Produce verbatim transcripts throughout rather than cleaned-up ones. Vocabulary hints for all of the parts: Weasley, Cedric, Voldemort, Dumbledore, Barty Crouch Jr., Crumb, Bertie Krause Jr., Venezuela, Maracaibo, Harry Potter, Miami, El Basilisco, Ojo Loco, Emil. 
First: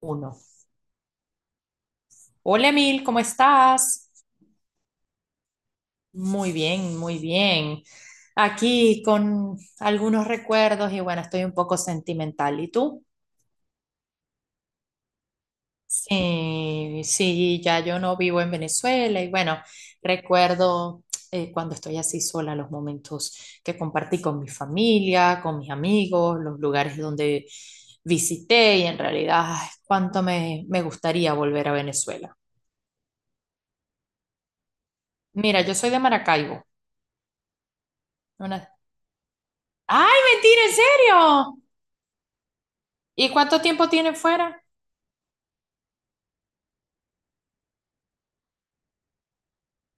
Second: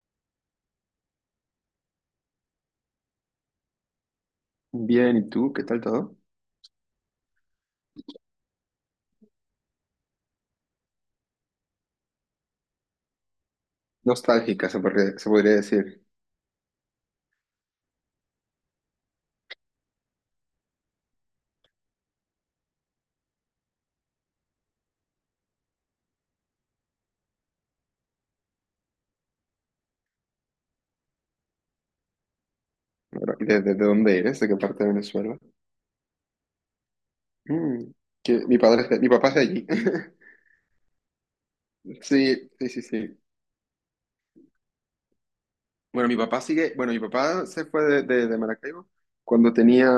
Uno. Hola Emil, ¿cómo estás? Bien, ¿y tú? ¿Qué tal todo? Muy bien, muy bien. Aquí con algunos recuerdos y bueno, estoy un poco sentimental. ¿Y tú? Nostálgica, se podría, se podría decir. Sí, sí, ya yo no vivo en Venezuela y bueno, recuerdo eh, cuando estoy así sola, los momentos que compartí con mi familia, con mis amigos, los lugares donde visité y en realidad, ay, cuánto me, me gustaría volver a Venezuela. ¿Verdad? ¿De, de- de dónde eres? ¿De qué parte de Venezuela? Mira, yo soy de Maracaibo, Mm, que mi una, padre es de- Mi papá es de allí. ay, mentira, ¿en serio? Sí, sí, sí, sí. ¿Y cuánto tiempo tiene fuera? Bueno, mi papá sigue, bueno, mi papá se fue de, de- de Maracaibo cuando tenía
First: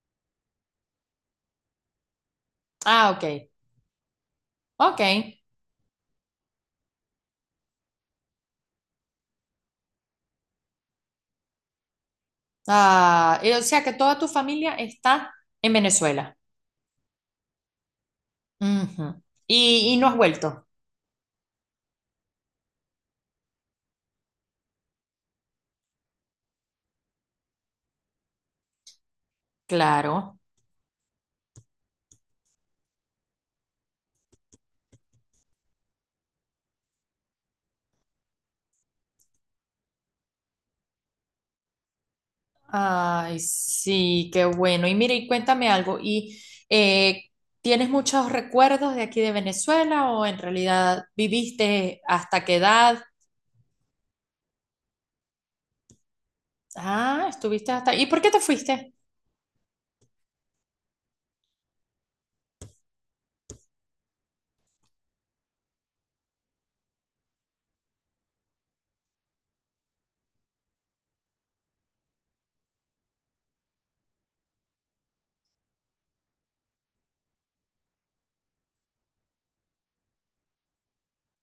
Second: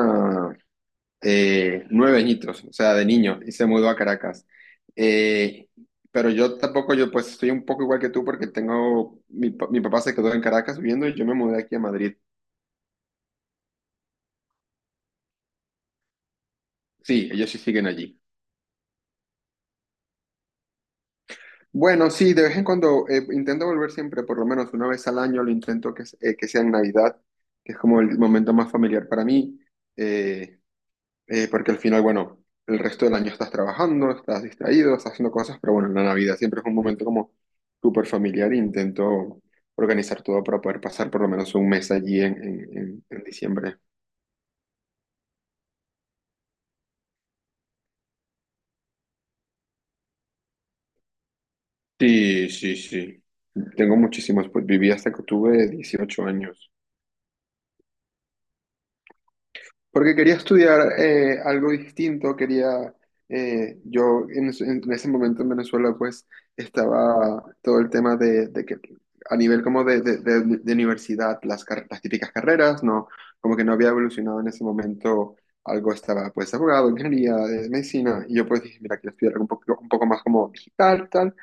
eh, nueve añitos, o sea, de Ah, ok, niño, y se mudó a Caracas. ok. Eh, pero yo tampoco, yo pues estoy un poco igual que tú porque tengo, mi, pa- mi papá se quedó en Caracas viviendo y yo me mudé aquí a Madrid. Ah, y o sea que toda tu familia está en Venezuela. Sí, ellos sí siguen allí. Ujú. Y, y no has vuelto. Bueno, sí, de vez en cuando eh, intento volver siempre, por lo menos una vez al año, lo intento que, eh, que sea en Navidad, que es como el momento más familiar para mí, Claro. eh, eh, porque al final, bueno, el resto del año estás trabajando, estás distraído, estás haciendo cosas, pero bueno, en la Navidad siempre es un momento como súper familiar e intento organizar todo para poder pasar por lo menos un mes allí en, en, en- en Ay, diciembre. sí, qué bueno. Y mire, y cuéntame algo. ¿Y eh, tienes muchos recuerdos de aquí de Venezuela o en realidad viviste hasta Sí, qué sí, edad? sí. Tengo muchísimos, pues viví hasta que tuve dieciocho años. Ah, estuviste hasta... ¿Y por qué te fuiste? Porque quería estudiar eh, algo distinto, quería, eh, yo en, es- en ese momento en Venezuela pues estaba todo el tema de, de que a nivel como de, de- de- de universidad, las, car- las típicas carreras, no, como que no había evolucionado en ese momento, algo estaba pues abogado, ingeniería, eh, medicina, y yo pues dije, mira, quiero estudiar algo un poco, un poco más como digital, tal,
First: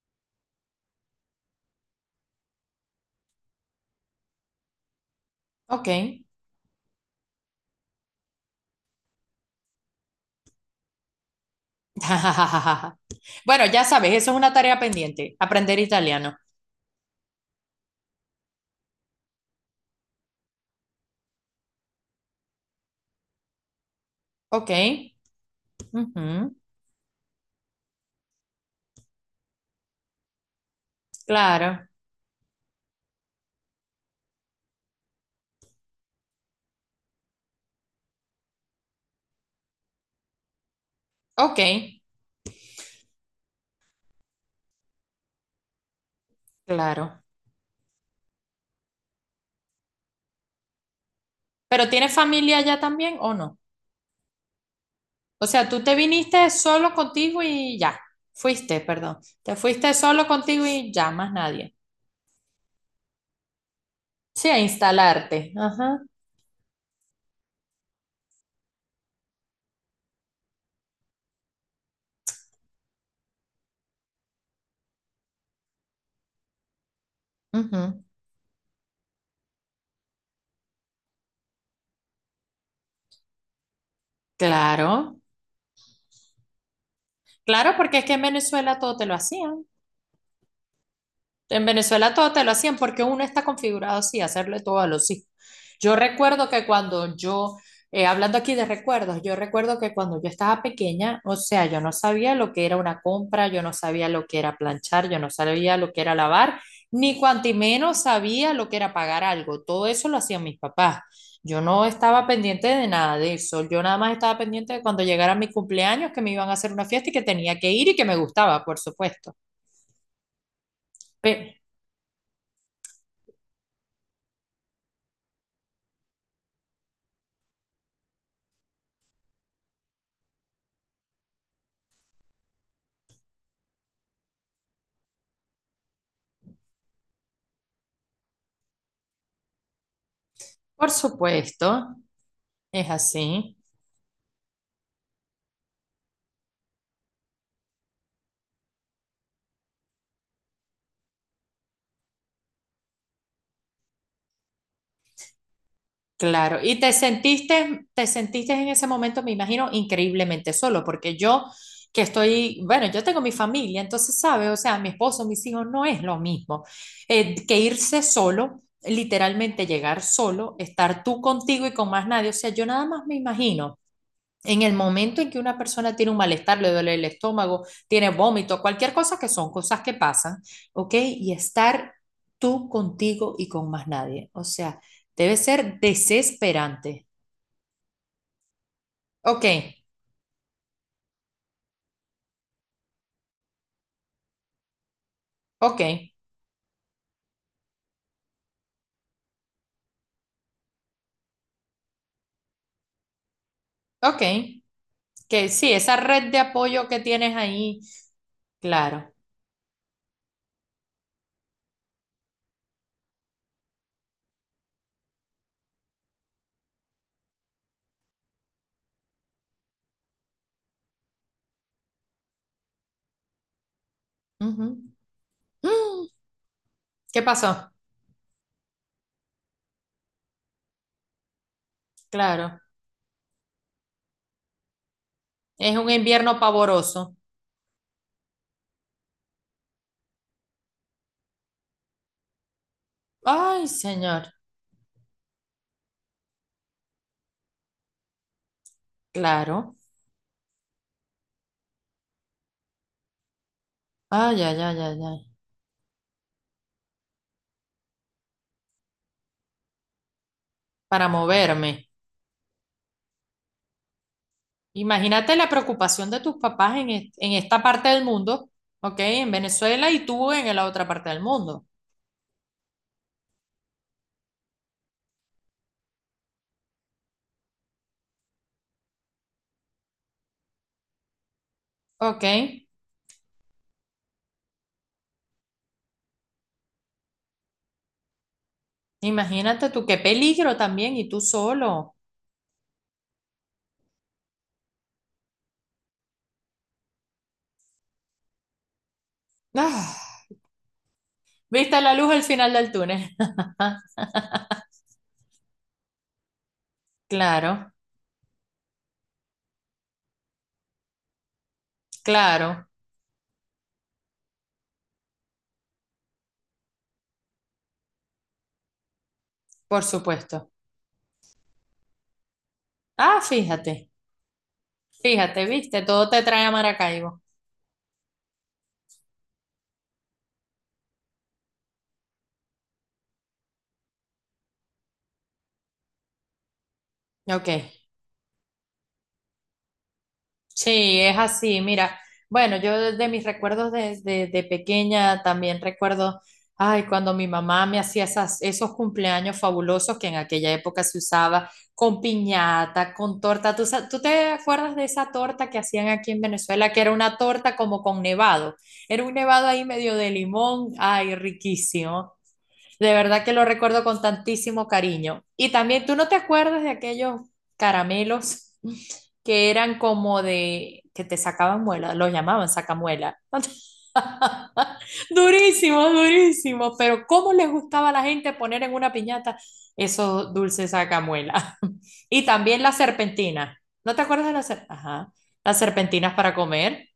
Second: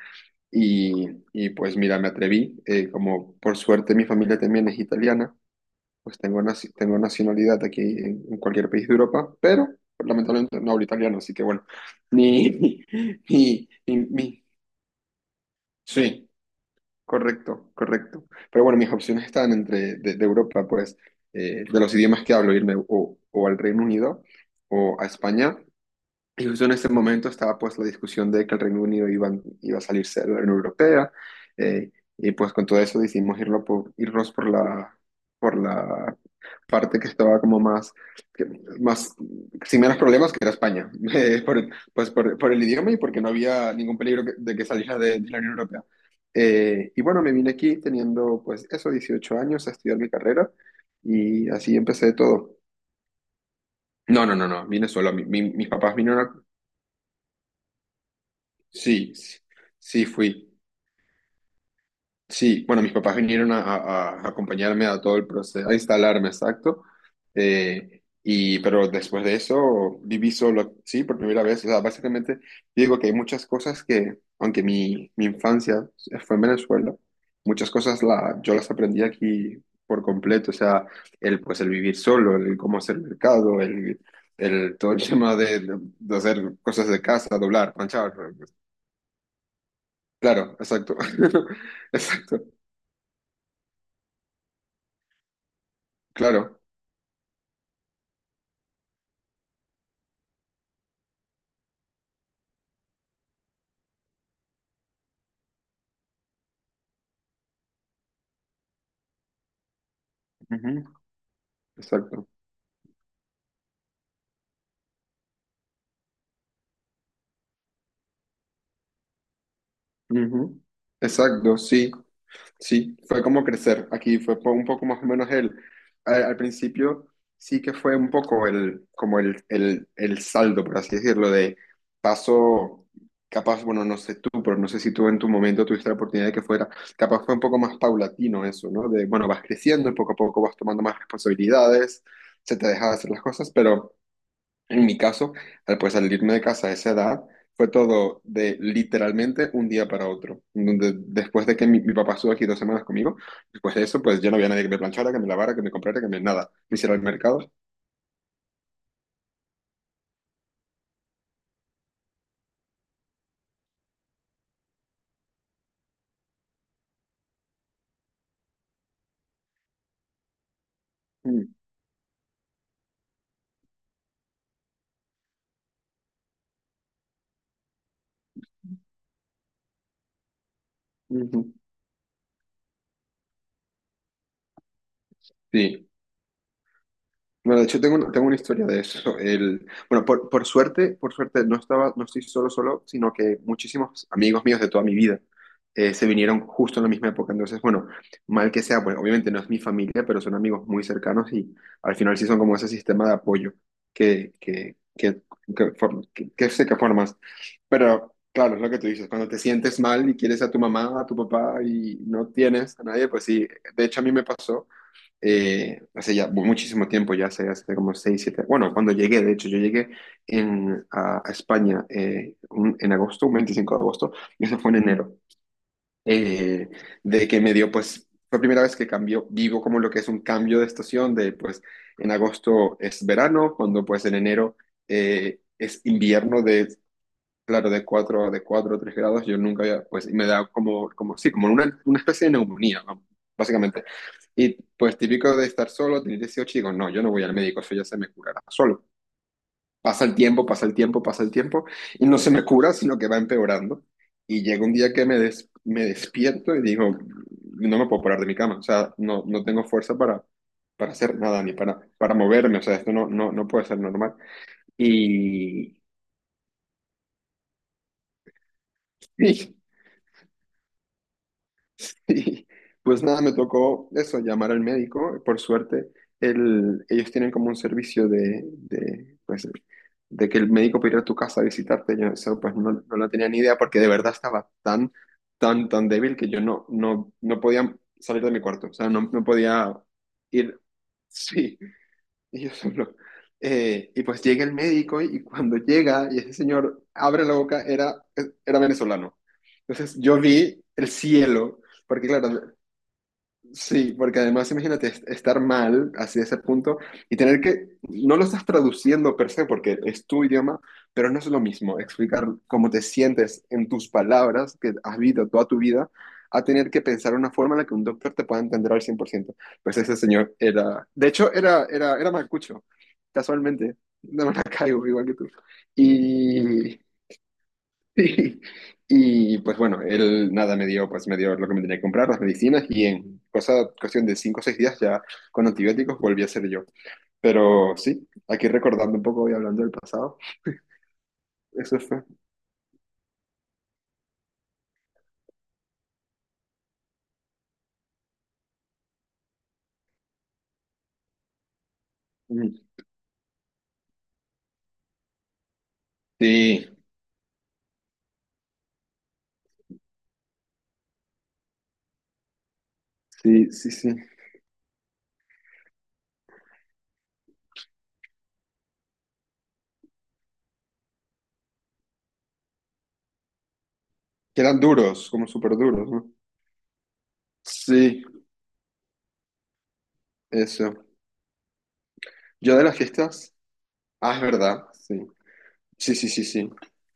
y, y pues mira, me atreví, eh, como por suerte mi familia también es italiana Ok. pues tengo, naci- tengo nacionalidad aquí en, en cualquier país de Europa, pero lamentablemente no hablo italiano, así que bueno, ni, Bueno, ni, ya ni- sabes, eso es ni- una tarea pendiente, aprender sí, italiano. correcto, correcto. Pero bueno, mis opciones están entre de, de Europa, pues, eh, de los idiomas que hablo, irme o, o al Reino Unido Ok, o a España y ujú, justo en este momento estaba pues la discusión de que el Reino Unido iba, iba a salirse de la Unión Europea, claro, eh, y pues con todo eso decidimos irlo por, irnos por la, por la parte que estaba como más, que- más sin menos problemas que era España, eh, ok, por- pues por, por el idioma y porque no había ningún peligro que- de que saliera de, de la Unión Europea. Eh, y claro. bueno, me vine aquí teniendo pues eso, dieciocho años a estudiar mi carrera y así ¿Pero tienes empecé familia todo. allá también o no? No, no, no, no, vine solo. Mi- O mi- sea, mis tú te papás vinieron. viniste solo contigo y ya, fuiste, Sí, perdón, sí, te fuiste sí solo fui. contigo y ya, más nadie. Sí, bueno, mis papás vinieron a, a- a Sí, a acompañarme a todo el instalarte. proceso, a Ajá, instalarme, exacto. Eh, y, pero después de eso viví solo, sí, por primera vez. O sea, básicamente digo que hay muchas cosas que, aunque mi, mi infancia fue en Venezuela, muchas cosas ujú, la, yo las aprendí aquí por completo. O sea, el, pues, el vivir solo, el cómo hacer mercado, el, el, todo el claro, tema de, de hacer cosas de casa, claro, doblar, porque es que planchar. en Venezuela todo te lo hacían. Claro, exacto. En Venezuela todo Exacto, te lo hacían porque uno está configurado así, a hacerle todo a los hijos. Yo recuerdo claro. que cuando yo, eh, hablando aquí de recuerdos, yo recuerdo que cuando yo estaba pequeña, o sea, yo no sabía lo que era una compra, yo no sabía lo que era planchar, yo no sabía lo que era lavar, ni cuanto menos sabía lo que era pagar algo. Todo eso lo hacían mis Ujú. papás. Yo no estaba Exacto. pendiente de nada de eso. Yo nada más estaba pendiente de cuando llegara mi cumpleaños, que me iban a hacer una fiesta y que tenía que ir y que me gustaba, por supuesto. Ujú. Pe- Exacto, sí, sí. Fue como crecer. Aquí fue po- un poco más o menos el. Al, al principio sí que fue un poco el, como el, el, el saldo, por así decirlo, de paso, capaz, bueno, no sé tú, pero no sé si tú en tu momento tuviste la oportunidad de que fuera. Capaz fue un poco más paulatino eso, ¿no? De, bueno, vas creciendo, poco a poco vas tomando por más supuesto. responsabilidades, se te deja Es de hacer las cosas, así, pero. En mi caso, al pues salirme de casa a esa edad, fue todo de literalmente un día para otro. Donde después de que mi, mi papá estuvo aquí dos semanas conmigo, después de eso, pues ya no había nadie que me planchara, que me lavara, que me comprara, que me nada. claro. Me Y te hiciera el mercado. sentiste, te sentiste en ese momento, me imagino, increíblemente solo, porque yo que estoy, bueno, yo tengo mi familia, entonces, ¿sabes? O sea, mi esposo, mis hijos, no es lo mismo eh, que irse solo, literalmente llegar solo, estar tú Mm, contigo y con más nadie. O sea, yo nada más me imagino En el momento en que una persona tiene un malestar, le duele el estómago, tiene vómito, cualquier cosa que son cosas que pasan, ¿ok? Y ujú. estar tú contigo y con más nadie. O sea, debe ser Sí. desesperante. Bueno, de hecho tengo, una- tengo una historia de eso. Ok, El, bueno, por, por suerte, por suerte no estaba, no estoy solo solo, sino que muchísimos amigos míos de toda mi vida ok, eh, se vinieron justo en la misma época. Entonces, bueno, mal que sea, pues obviamente no es mi familia, pero son amigos muy cercanos y al final sí son como ese sistema de apoyo ok. que, que, que, Que que, sí, esa form- red que, de que sé que apoyo que formas. tienes ahí, Pero claro, es lo que tú dices, claro. cuando te sientes mal y quieres a tu mamá, a tu papá y no tienes a nadie, pues sí, de hecho a mí me pasó eh, hace ya muchísimo tiempo, ya hace, hace como seis siete bueno, cuando llegué, de hecho, yo llegué en, a, a España eh, un- en agosto, un veinticinco de agosto, y eso fue en Ujú. enero, Mm, eh, ¿qué de que me dio, pasó? pues, fue la primera vez que cambió, vivo como lo que es un cambio de estación, de pues, en Claro. agosto es verano, cuando pues en enero eh, Es es un invierno invierno de. pavoroso. Claro, de cuatro de cuatro o tres grados, yo nunca había, pues, y me da como, como sí, como una, una especie de neumonía, vamos, Ay, básicamente. señor. Y pues típico de estar solo, tener dieciocho, y digo, no, yo no voy al médico, eso ya se me curará solo. Claro. Pasa el tiempo, pasa el tiempo, pasa el tiempo, y no se me cura, sino que va empeorando. Ay, Y ay, llega un ay, día ay, que ay. me, des- me despierto y digo, no me puedo parar de mi cama, o sea, no, no tengo fuerza para, para Para hacer nada, ni para, moverme. para moverme, o sea, esto no, no, no puede ser normal. Imagínate la Y, preocupación de tus papás en, est- en esta parte del mundo, ¿ok? En Venezuela y tú en la otra parte del mundo, Y pues nada, me tocó eso, llamar al médico. Por suerte, el- ellos tienen como un servicio de, de, pues, de que el médico puede ir a tu casa a visitarte. Yo ¿ok? eso pues no, no lo tenía ni idea porque de verdad estaba tan, tan, tan débil que yo no, no, no podía salir de mi cuarto. O sea, no, no Imagínate podía tú qué peligro ir. también y tú Sí, solo. y yo solo. eh, y pues llega el médico y cuando llega y ese señor abre la boca, era, era venezolano. Entonces yo Ah, vi el cielo, ¿viste la porque luz al final claro, del túnel? sí, porque además imagínate es- estar mal así de ese punto y tener Claro, que, no lo estás traduciendo per se porque es tu idioma, pero no es lo mismo explicar claro, cómo te sientes en tus palabras que has vivido toda tu vida a tener que pensar una forma en la que un doctor te pueda entender al cien por ciento. Pues por ese señor supuesto. era, de hecho era, era, era malcucho, Ah, casualmente, fíjate, de Maracaibo, igual que tú. Mm. fíjate, viste, todo te trae a Y, Maracaibo. Sí. Y pues bueno, él nada me dio, pues me dio lo que me tenía que comprar, las medicinas, y en cosa, cuestión de cinco o seis días ya con antibióticos volví a ser yo. Ok. Pero sí, aquí recordando un poco y hablando del pasado, Sí, es así. eso Mira, fue. bueno, yo de de mis recuerdos desde de pequeña también recuerdo, ay, cuando mi mamá me hacía esas, esos cumpleaños fabulosos que en aquella época se usaba con Mm. piñata, con torta. ¿Tú, sa- tú te acuerdas de esa torta que hacían aquí en Sí, Venezuela, que era una torta como con nevado? Era un nevado ahí medio de limón, ay, riquísimo. De verdad que lo sí, sí, recuerdo sí. con tantísimo cariño. Y también, ¿tú no te acuerdas de aquellos caramelos que eran como de, que te sacaban muela, los llamaban sacamuela? Que eran duros, como súper duros, Durísimos, ¿no? durísimos, pero ¿cómo les gustaba a la Sí, gente poner en una piñata esos dulces eso. sacamuela? Y Yo también de las las fiestas, serpentinas. ¿No te ah, es acuerdas de las, ser- verdad, sí. ajá, las Sí, sí, serpentinas sí, para sí. comer?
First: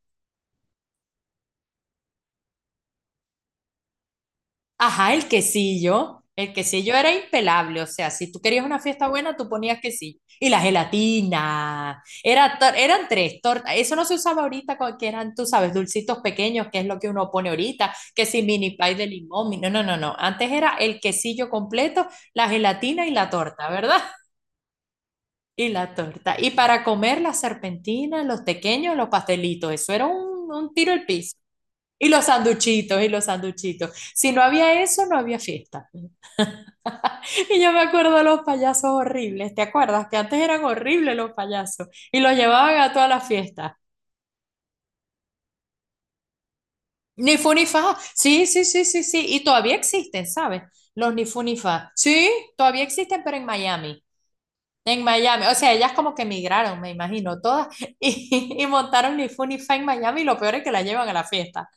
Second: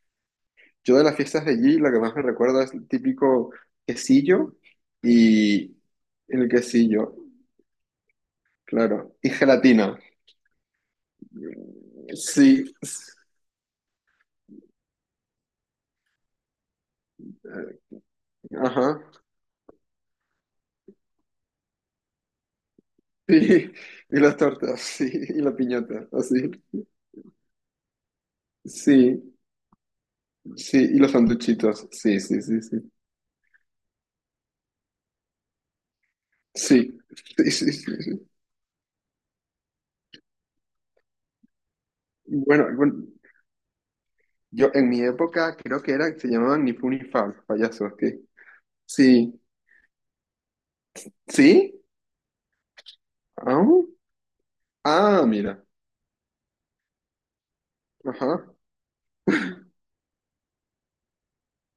Yo de las fiestas de allí, lo que más me recuerda es el típico quesillo Ajá, el y quesillo. el El quesillo era quesillo. impelable, o sea, si tú querías una fiesta Claro. Y buena, tú ponías gelatina. quesillo. Y la gelatina. Era Sí. To- eran tres tortas. Eso no se usaba ahorita, con- que eran, tú sabes, dulcitos pequeños, que es lo que uno pone ahorita, que si mini pie Ajá. de limón. mi- No, no, no, no. Antes era el quesillo completo, la gelatina y la torta, Sí. ¿verdad? Y las tortas, sí. Y la Y la piñata, torta. Y así. para comer las serpentinas, los pequeños, los Sí. pastelitos. Eso era un, un Sí. tiro Y al los piso. sanduchitos. Y Sí, los sí, sí, sí. sanduchitos, y los sanduchitos. Si no había eso, no había fiesta. Sí. Sí, Y yo sí, me sí, acuerdo sí. de los payasos horribles, ¿te acuerdas? Que antes eran horribles los payasos y los Bueno, llevaban a bueno, todas las fiestas. yo en mi época creo que eran, se llamaban ni fu ni fa, Ni los Fu Ni payasos, Fa. ¿qué? Sí, sí, sí, sí, sí. Sí. Y todavía existen, ¿sabes? Los Ni Fu Ni ¿Sí? Fa. Sí, todavía existen, pero en Ah, Miami. En ah, Miami. O mira. sea, ellas como que emigraron, me imagino, todas. Ajá. Y, y montaron Ni Fu Ni Fa en Miami. Y lo peor es que la llevan a la fiesta.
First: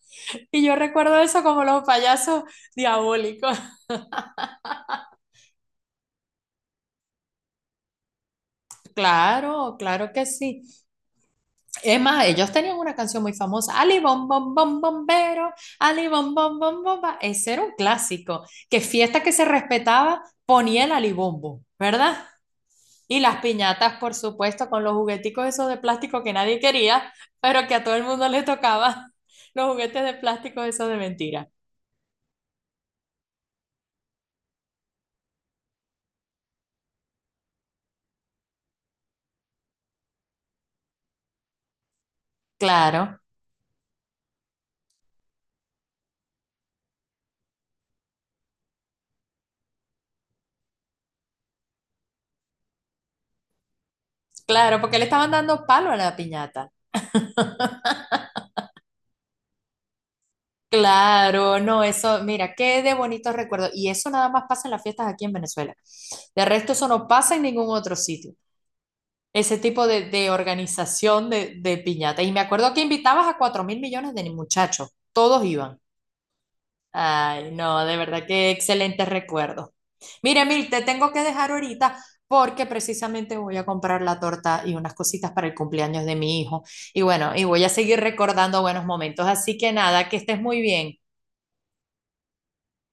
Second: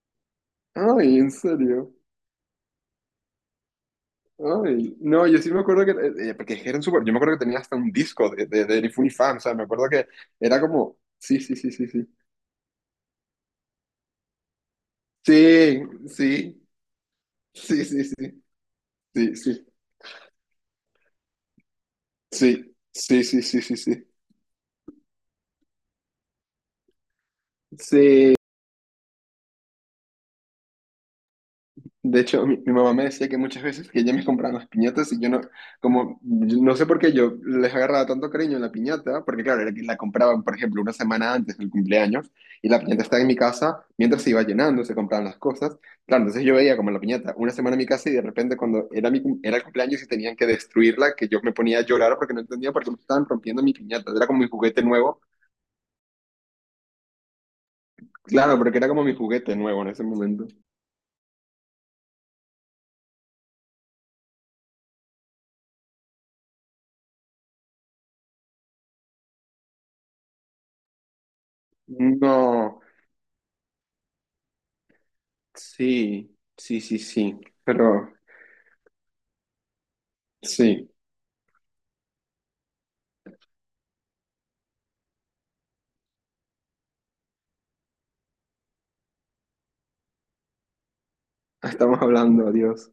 Y yo Ay, recuerdo en eso como los serio. payasos diabólicos. Ay, no, yo sí me acuerdo que, eh, eh, porque eran súper, yo me acuerdo que tenía hasta un disco de, de, de Funny Fan, o sea, me Claro, acuerdo que claro que sí. era como, sí, sí, sí, sí, Es sí, más, ellos tenían una canción muy famosa, Ali Bom Bom Bom Bombero, sí, Ali Bom Bom sí, Bom Bomba. Ese era un sí, sí, sí, clásico, que fiesta que se respetaba ponía el alibombo, ¿verdad? Y sí, las sí, sí, sí, sí, sí, sí, sí, piñatas, por sí, supuesto, con los jugueticos esos de plástico que nadie quería, pero que a todo el mundo sí. le tocaba, los juguetes de plástico esos de mentira. De hecho, mi, mi mamá me decía que muchas veces que ella me compraba las piñatas y yo no, como, yo no sé por qué yo les agarraba tanto cariño a la piñata, porque claro, era que la compraban, por ejemplo, una semana antes del cumpleaños y la Claro, piñata estaba en mi casa mientras se iba llenando, se compraban las cosas. Claro, entonces yo veía como la piñata una semana en mi casa y de repente cuando era, mi, cum- era el cumpleaños y tenían que destruirla, que yo me ponía a llorar porque no entendía por qué me estaban rompiendo mi piñata. Era como mi claro, juguete porque le nuevo. estaban dando palo a la piñata. Claro, porque era como mi juguete nuevo en ese momento. Claro, no, eso, mira, qué de bonitos recuerdos. Y eso nada más pasa en las fiestas aquí en Venezuela. De resto, eso no pasa en ningún otro sitio. Ese tipo de, de organización de, de piñata. Y me acuerdo que No, invitabas a cuatro mil millones de muchachos. Todos iban. sí, sí, sí, sí, Ay, no, de pero. verdad, qué excelente recuerdo. Mira, Emil, te Sí, tengo que dejar ahorita porque precisamente voy a comprar la torta y unas cositas para el cumpleaños de mi hijo. Y bueno, y voy a seguir recordando buenos momentos. Así que nada, que estés muy bien. estamos hablando, adiós.